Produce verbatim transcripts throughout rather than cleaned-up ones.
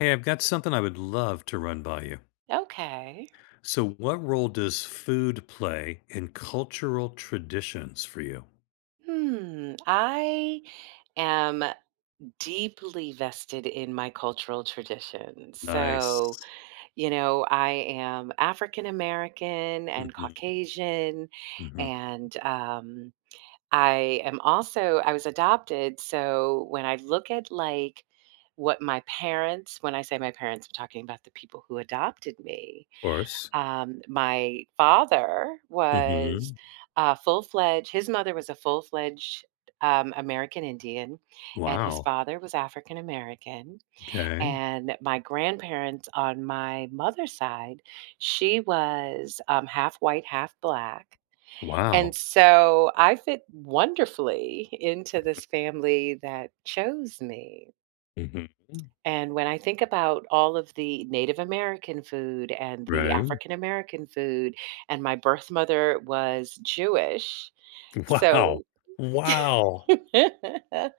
Hey, I've got something I would love to run by you. Okay. So, what role does food play in cultural traditions for you? Hmm, I am deeply vested in my cultural traditions. S o, Nice. you know, I am African American and Mhm. Caucasian, Mhm. and, um, I am also I was adopted, so when I look at, like, what my parents when I say my parents, I'm talking about the people who adopted me. 'Course. Um, my father was Mhm. a full-fledged his mother was a full-fledged, um, American Indian, and his Wow. father was African American, 'Kay. and my grandparents on my mother's side, she was, um, half-white, half-black, and Wow. so, I fit wonderfully into Mhm. this family that chose me Mhm. and when I think about all of the Native American food and the Right. African American food, and my birth mother was Jewish, Wow. so Wow. it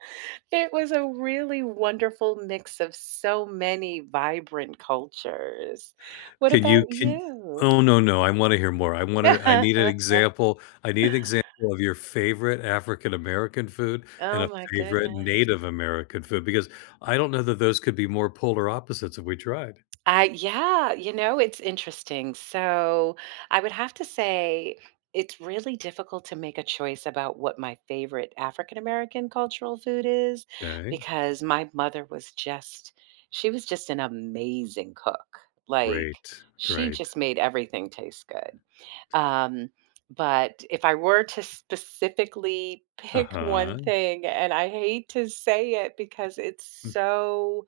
was a really wonderful mix of so many vibrant cultures. What Can you about can you? oh, no, no, I wanna hear more. I wanna I need an example I need an example of your favorite African American food and Oh, a my favorite goodness. Native American food because I don't know that those could be more polar opposites if we tried. I yeah, you know, it's interesting, so, I would have to say it's really difficult to make a choice about what my favorite African American cultural food is 'Kay. because my mother was just she was just an amazing cook, like, Great, she great. just made everything taste good. Um, but if I were to specifically pick one Uh-huh. thing, and I hate to say it because it's Mm so,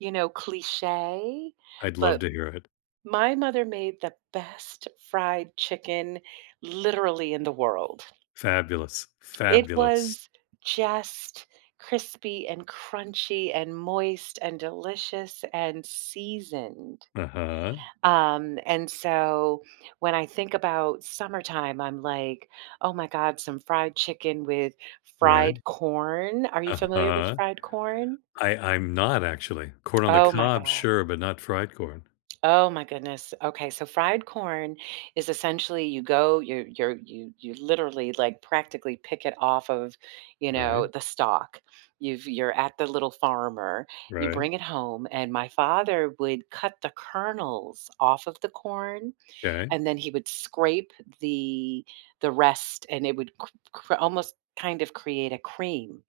you know, cliche, I'd love but to hear it. my mother made the best fried chicken literally in the world. Fabulous, It fabulous. was just crispy and crunchy and moist and delicious and seasoned. Uh-huh. Um, and so, when I think about summertime, I'm like, "Oh my god, some fried chicken with Right. fried corn." Are you familiar with Uh-huh. fried corn? I I'm not, actually. Corn on the Oh, my cob, god. sure, but not fried corn. Oh, my goodness, okay, so fried corn is essentially, you go you're you're you you literally, like, practically pick it off of, you know, Right. the stalk. You've you're at The Little Farmer, you Right. bring it home, and my father would cut the kernels off of the corn, 'Kay. and then he would scrape the the rest, and it would cr cr almost kind of create a cream.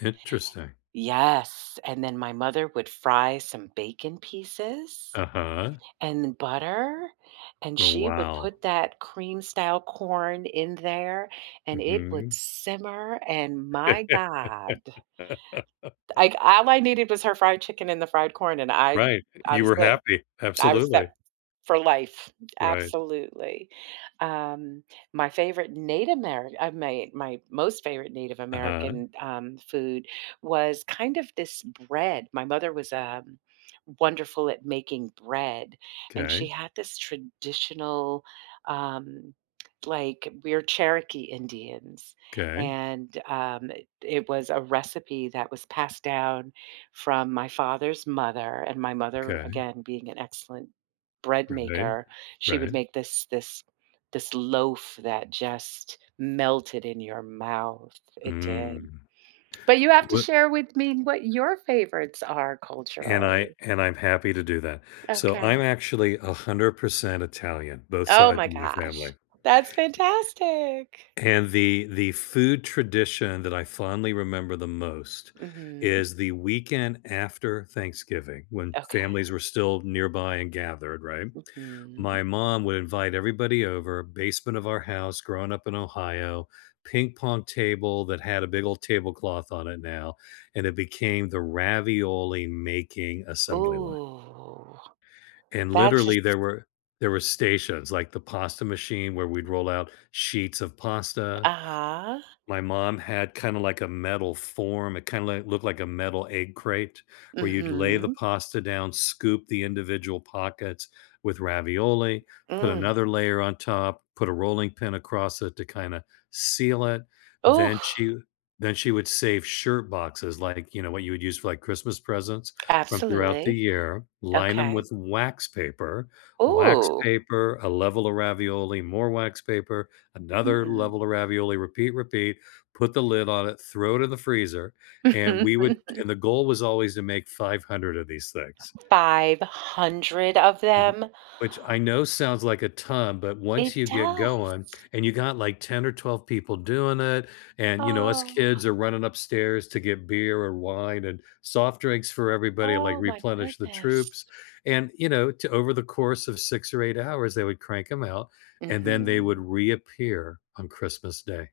Interesting. Yes, and then my mother would fry some bacon pieces Uh-huh. and butter, and Oh, she would wow. put that cream-style corn in there, and it would Mhm. simmer, and my god. Like, all I needed was her fried chicken and the fried corn, and I Right, I you was were good. happy, I was set f absolutely. for life. Right. Absolutely. Um, my favorite Nate Amer uh, may my most favorite Native Uh-huh. American, um, food was kind of this bread my mother was, um, wonderful at making bread, and she 'Kay. had this traditional, um, like we're Cherokee Indians, 'Kay. and, um, i it was a recipe that was passed down from my father's mother, and my mother, Okay. again, being an excellent bread Right, maker, she would right. make this this this loaf that just melted in your mouth, it did. Mm. But you have to What share with me what your favorites are, And I culturally. and I'm happy to do that. So, I'm Okay. actually a hundred percent Italian, both Oh, side of my my gosh. family That's fantastic. and the the food tradition that I fondly remember the most Mhm. is the weekend after Thanksgiving when families Okay. were still nearby and gathered, right? Mhm. My mom would invite everybody over, basement of our house, growing up in Ohio, ping-pong table that had a big old tablecloth on it now, and it became the ravioli-making assembly line Ooh, and that's literally, just there were there were stations, like, the pasta machine where we'd roll out sheets of pasta. Uh-huh. My mom had kinda like a metal form, it kinda, like, looked like a metal egg crate where you'd lay the Mhm. pasta down, scoop the individual pockets with ravioli, put Mm. another layer on top, put a rolling pin across it to kinda seal it, Ooh! then she then she would save shirt boxes, like, you know, what you would use for, like, Christmas presents, from throughout the Absolutely. year, line 'em Okay. with wax paper wax Ooh. paper, a level of ravioli, more wax paper, another Mm. level of ravioli, repeat, repeat, put the lid on it, throw it in the freezer, and we would and the goal was always to make five hundred of these things. Five hundred of Mhm. them? Which I know sounds, like, a ton, but once It you get does. going and you got, like, ten or twelve people doing it and, you know, us Oh. kids are running upstairs to get beer or wine, and soft drinks for everybody, like, Oh, my replenish the goodness. troops, and, you know, to over the course of six or eight hours, they would crank 'em out, and then they would Mhm. reappear on Christmas Day.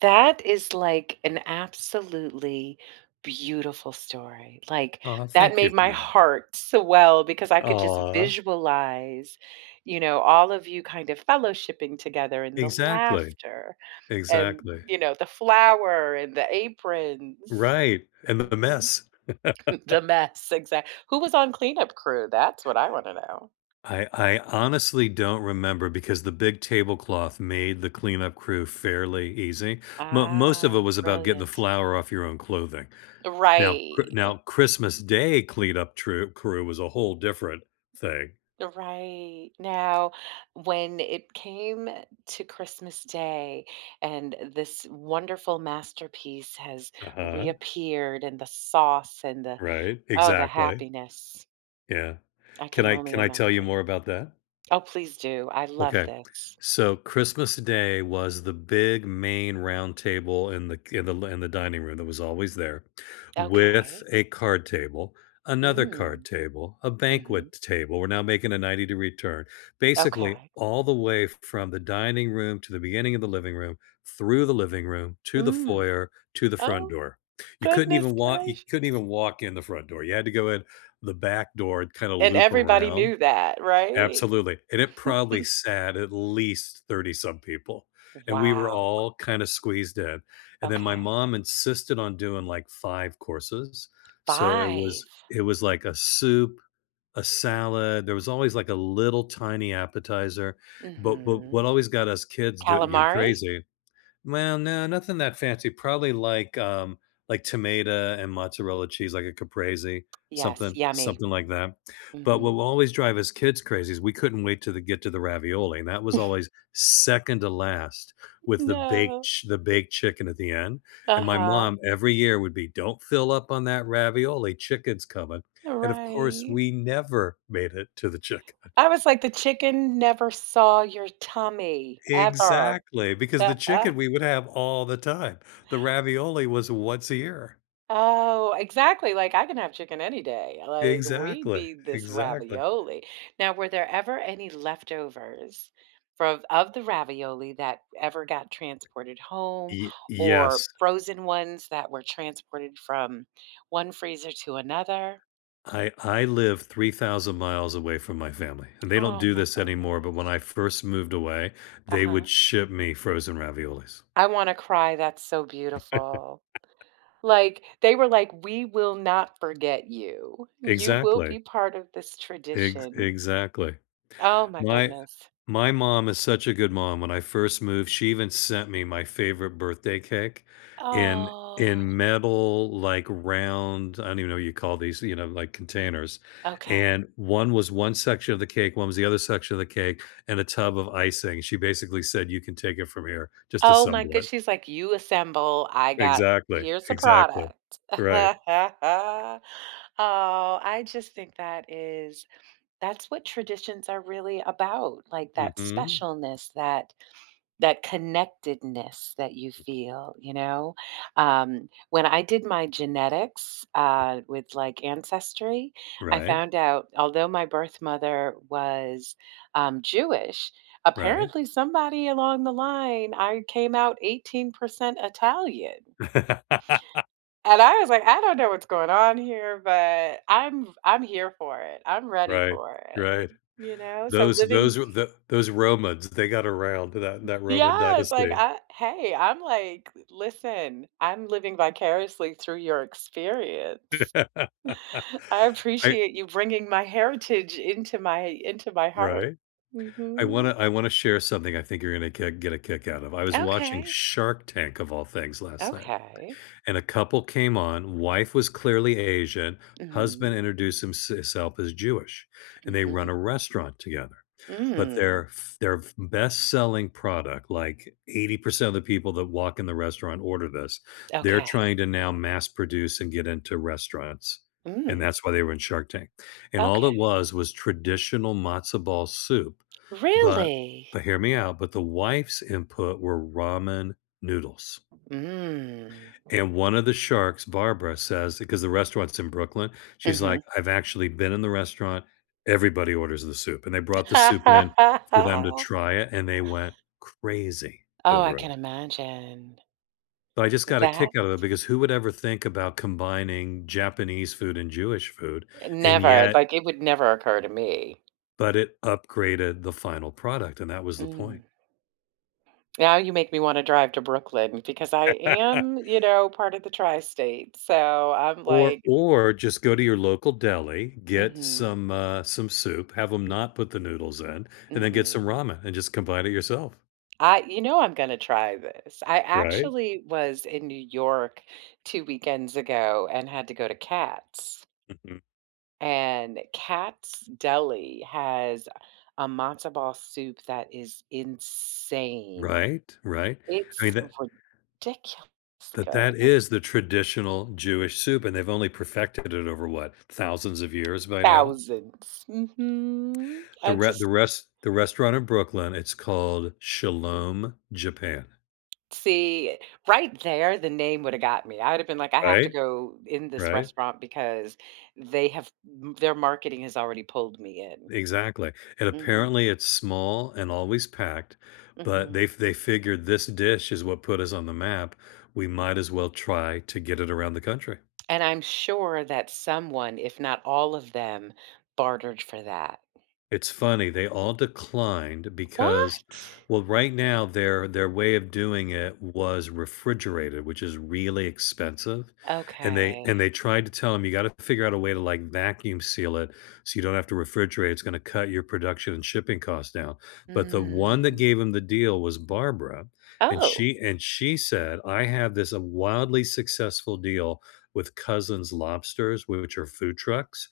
That is, like, an absolutely beautiful story. Like, Aw, that thank you made for my that. heart swell because I could just Aw. visualize, you know, all of you kind of fellowshipping together, and the Exactly. laughter and, Exactly. you know, the flour, and the aprons. Right, and the Mhm. mess. The mess, exact who was on cleanup crew? That's what I wanna know. I I honestly don't remember because the big tablecloth made the cleanup crew fairly easy, mo most of it Ah, was about getting the brilliant. flour off your own clothing. Now, Chr Right, eh now Christmas Day cleanup true crew was a whole different thing. The right. Now, when it came to Christmas Day, and this wonderful masterpiece has Uh-huh. reappeared, and the sauce, and the Right, oh, the exactly. happiness. Yeah. I Can can I only can I tell you imagine. more about that? Oh, please do, I love Okay, this. so, Christmas Day was the big, main roundtable in the k in the l in the dining room- that was always there- with Okay. a card table, another card Mm. table, a Mhm. banquet table- we're now making a ninety-degree turn- basically, Okay. all the way f from the dining room to the beginning of the living room, through the living room, to the Mm. foyer, to the front Oh. door. You couldn't Goodness even walk you couldn't gracious. even walk in the front door, you had to go in the back door and, kinda And loop everybody around knew that, right? Absolutely, and it probably sat, at least, thirty-some people, and we were Wow. all, kinda squeezed in, and then my Okay. mom insisted on doing, like, five courses, so, it was Five. it was, like, a soup, a salad, there was always, like, a little, tiny appetizer, but but what Mhm. always got us kids d you Calamari? crazy Well, no, nothing that fancy, probably like, um like, tomato and mozzarella cheese, like a Caprese Yes, something yummy. something like that, but what Mhm. will always drive us kids crazy is we couldn't wait till the get to the ravioli, and that was always second to last with the baked No. ch the baked chicken at the end, and my Uh-huh. mom, every year, would be, “Don't fill up on that ravioli, chicken's coming.” And, of course, Right. we never made it to the chicken. I was like, the chicken never saw your tummy ever. Exactly, because the chicken, we would have all the time, the ravioli was once a year. Oh, exactly, like, "I can have chicken any day," like, "We Exactly, need this exactly. ravioli." Now, were there ever any leftovers frov of the ravioli that ever got transported home, Y or yes. frozen ones that were transported from one freezer to another? I I live three thousand miles away from my family, and they don't Oh, do my this anymore, but when I goodness. first moved away, they Uh-huh. would ship me frozen raviolis. I wanna cry, that's so beautiful. Like, they were like, "We will not forget you. You will Exactly. be part of this Ex tradition." exactly. Oh, my My goodness. my mom is such a good mom. When I first moved, she even sent me my favorite birthday cake in Oh. in metal, like, round- I don't even know what you call these- you know, like, containers, Okay. and one was one section of the cake, one was the other section of the cake, and a tub of icing, she basically said, "You can take it from here, just Oh my assemble good it". she's like, "You assemble, I got Exactly, here's the exactly. product." Right. Oh, I just think that is that's what traditions are really about, like that Mhm. specialness, that that connectedness that you [unintelligible] feel, you know? Um, when I did my genetics, uh, with, like, Ancestry, I Right. found out although my birth mother was, um, Jewish, Right. apparently somebody along the line, I came out eighteen percent Italian. And I was like, "I don't know what's going on here, but I'm f I'm here for it, I'm ready Right, for it," right. you know? So, Those living those were the those Romans, they got around, that that Roman Yes, like, dynasty. I hey I’m, like listen, I’m living vicariously through your experience. I I appreciate you bringing my heritage into my into my heart. Right. I wanna Mhm. I wanna share something I think you're gonna kick get a kick out of. I was watching Okay. Shark Tank, of all things, last night, Okay. and a couple came on, wife was clearly Asian, husband Mhm. introduced himse his self as Jewish, and they run Mhm. a restaurant together, but Mm. their f their f best selling product, like, eighty percent of the people that walk in the restaurant order this, they're trying Okay. to now mass-produce and get into restaurants, and Mm. that's why they were in Shark Tank, and all Okay. it was was traditional matzo ball soup, but Really? but- hear me out- but the wife's input were ramen noodles. Mm. And one of the sharks, Barbara, says- ‘cause the restaurant's in Brooklyn- she's like, Mhm. “I've actually been in the restaurant, everybody orders the soup.” And they brought the soup in for them to try it, and they went crazy Oh, I over can it. imagine. But, I just got a That kick out of it, because who would ever think about combining Japanese food and Jewish food? Eh, And, never. yet Like, it would never occur to me. But it upgraded the final product, and that was the Mm. point. Now you make me wanna drive to Brooklyn because I am, you know, part of the tri-state, so I'm, Or like, m or just go to your local deli, get Mhm. some, uh some soup, have ‘em M not put the noodles in, and then get some Mhm. ramen, and just combine it yourself. I you know, I'm gonna try this. I Right. actually was in New York two weekends ago and had to go to Katz. Mhm. And Katz Deli has a matzo ball soup that is insane. Right? Right? I mean, It's tha ridiculously tha that good. is the traditional Jewish soup, and they've only perfected it over, what, thousands of years by now? Thousands. Mhm. The the I re the just res the restaurant in Brooklyn, it's called Shalom Japan. See, right there, the name woulda got me. I woulda been like, I have to Right? go in this Right? restaurant because they have m their marketing has already pulled me in. Exactly. And Mhm. apparently, it's small and always packed, but Mhm. they f they figured, "This dish is what put us on the map, we might as well try to get it around the country." And I'm sure that someone, if not all of them, bartered for that. It's funny. They all declined because What? well, right now, their their way of doing it was refrigerated, which is really expensive, and they and Okay. they tried to tell him, "You gotta figure out a way to, like, vacuum seal it so you don't have to refrigerate. It's gonna cut your production and shipping cost down," but the one that Mm. gave him the deal was Barbara, and Oh. she and she said, "I have this wildly successful deal with Cousins Lobsters, w which are food trucks.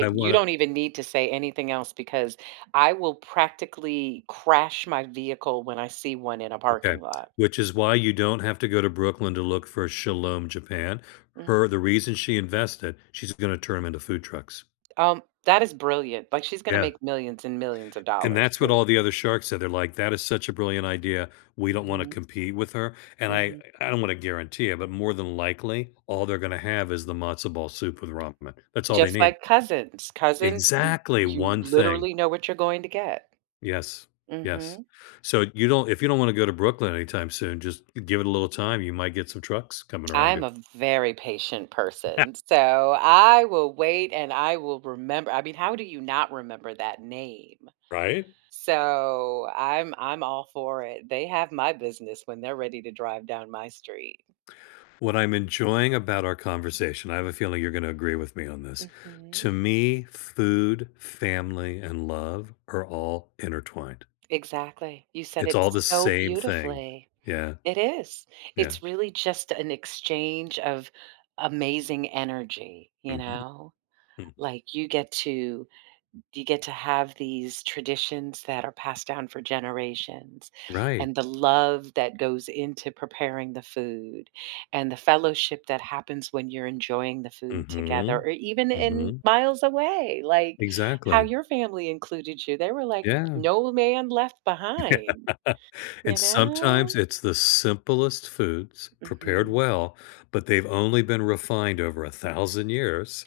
I You wanna" don't even need to say anything else because I will practically crash my vehicle when I see one in a Okay. parking lot. Which is why you don't have to go to Brooklyn to look for Shalom Japan. Her Ah. the reason she invested- she's gonna turn 'em into food trucks. Um, that is brilliant. Like, she's gonna Yeah. make millions and millions of And dollars, that's what all seriously. the other sharks said. They're like, "That is such a brilliant idea. We don't wanna Mhm. compete with her." And I Mhm. I don't wanna guarantee it, but more than likely, all they're gonna have is the matzo ball soup with ramen. That's all they Just need. like Cousins. Cousins, eh, Exactly! you One thing. literally know what you're going to get. Yes. Yes. Mhm. So you don't if you don't wanna go to Brooklyn anytime soon, just give it a little time. You might get some trucks coming around I'm you. a very patient person, so I will wait and I will remember I mean, how do you not remember that name? Right? So I'm I'm all for it. They have my business when they're ready to drive down my street. What I'm enjoying about our conversation- I have a feeling you're gonna agree with me on this, to Mhm. me- food, family, and love are all intertwined. Exactly. You said It's it all the so same thing. beautifully. Yeah. It is. Yeah. It's really just an exchange of amazing energy, you Mhm. know? Mhm. Like, you get to you get to have these traditions that are passed down for generations Right. and the love that goes into preparing the food and the fellowship that happens when you're enjoying the food together Mhm. or even in Mhm. miles away. Like, how Exactly. your family included you, they were like, Yeah. "No man left behind." You And sometimes know? it's the simplest foods, prepared Mhm. well, but they've only been refined over a thousand years,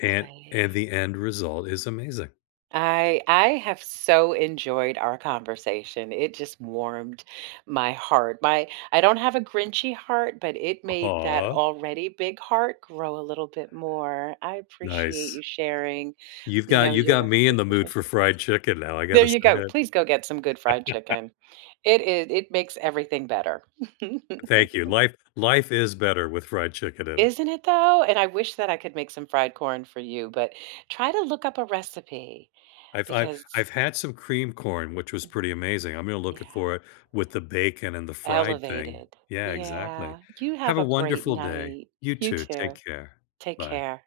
and and the end result is amazing. I I have so enjoyed our conversation. It just warmed my heart. My I don't have a grinchy heart, but it made that Aw. already big heart grow a little bit more. I appreciate Nice. you sharing, You've you got know, you've got your me your in the mood for traditions. fried chicken now. I There gotta say you go. it. Please go get some good fried chicken. It i it makes everything better. Thank you. Life life is better with fried chicken in it. Isn't it, though? And I wish that I could make some fried corn for you, but try to look up a recipe I've I've because I've had some creamed corn, which was pretty amazing. I'm gonna look Yeah. it for it with the bacon and the fried thing. Elevated. Yeah, exactly. Yeah. You Have have a a great wonderful day. night. You You too. too. Take care. Take Bye. care.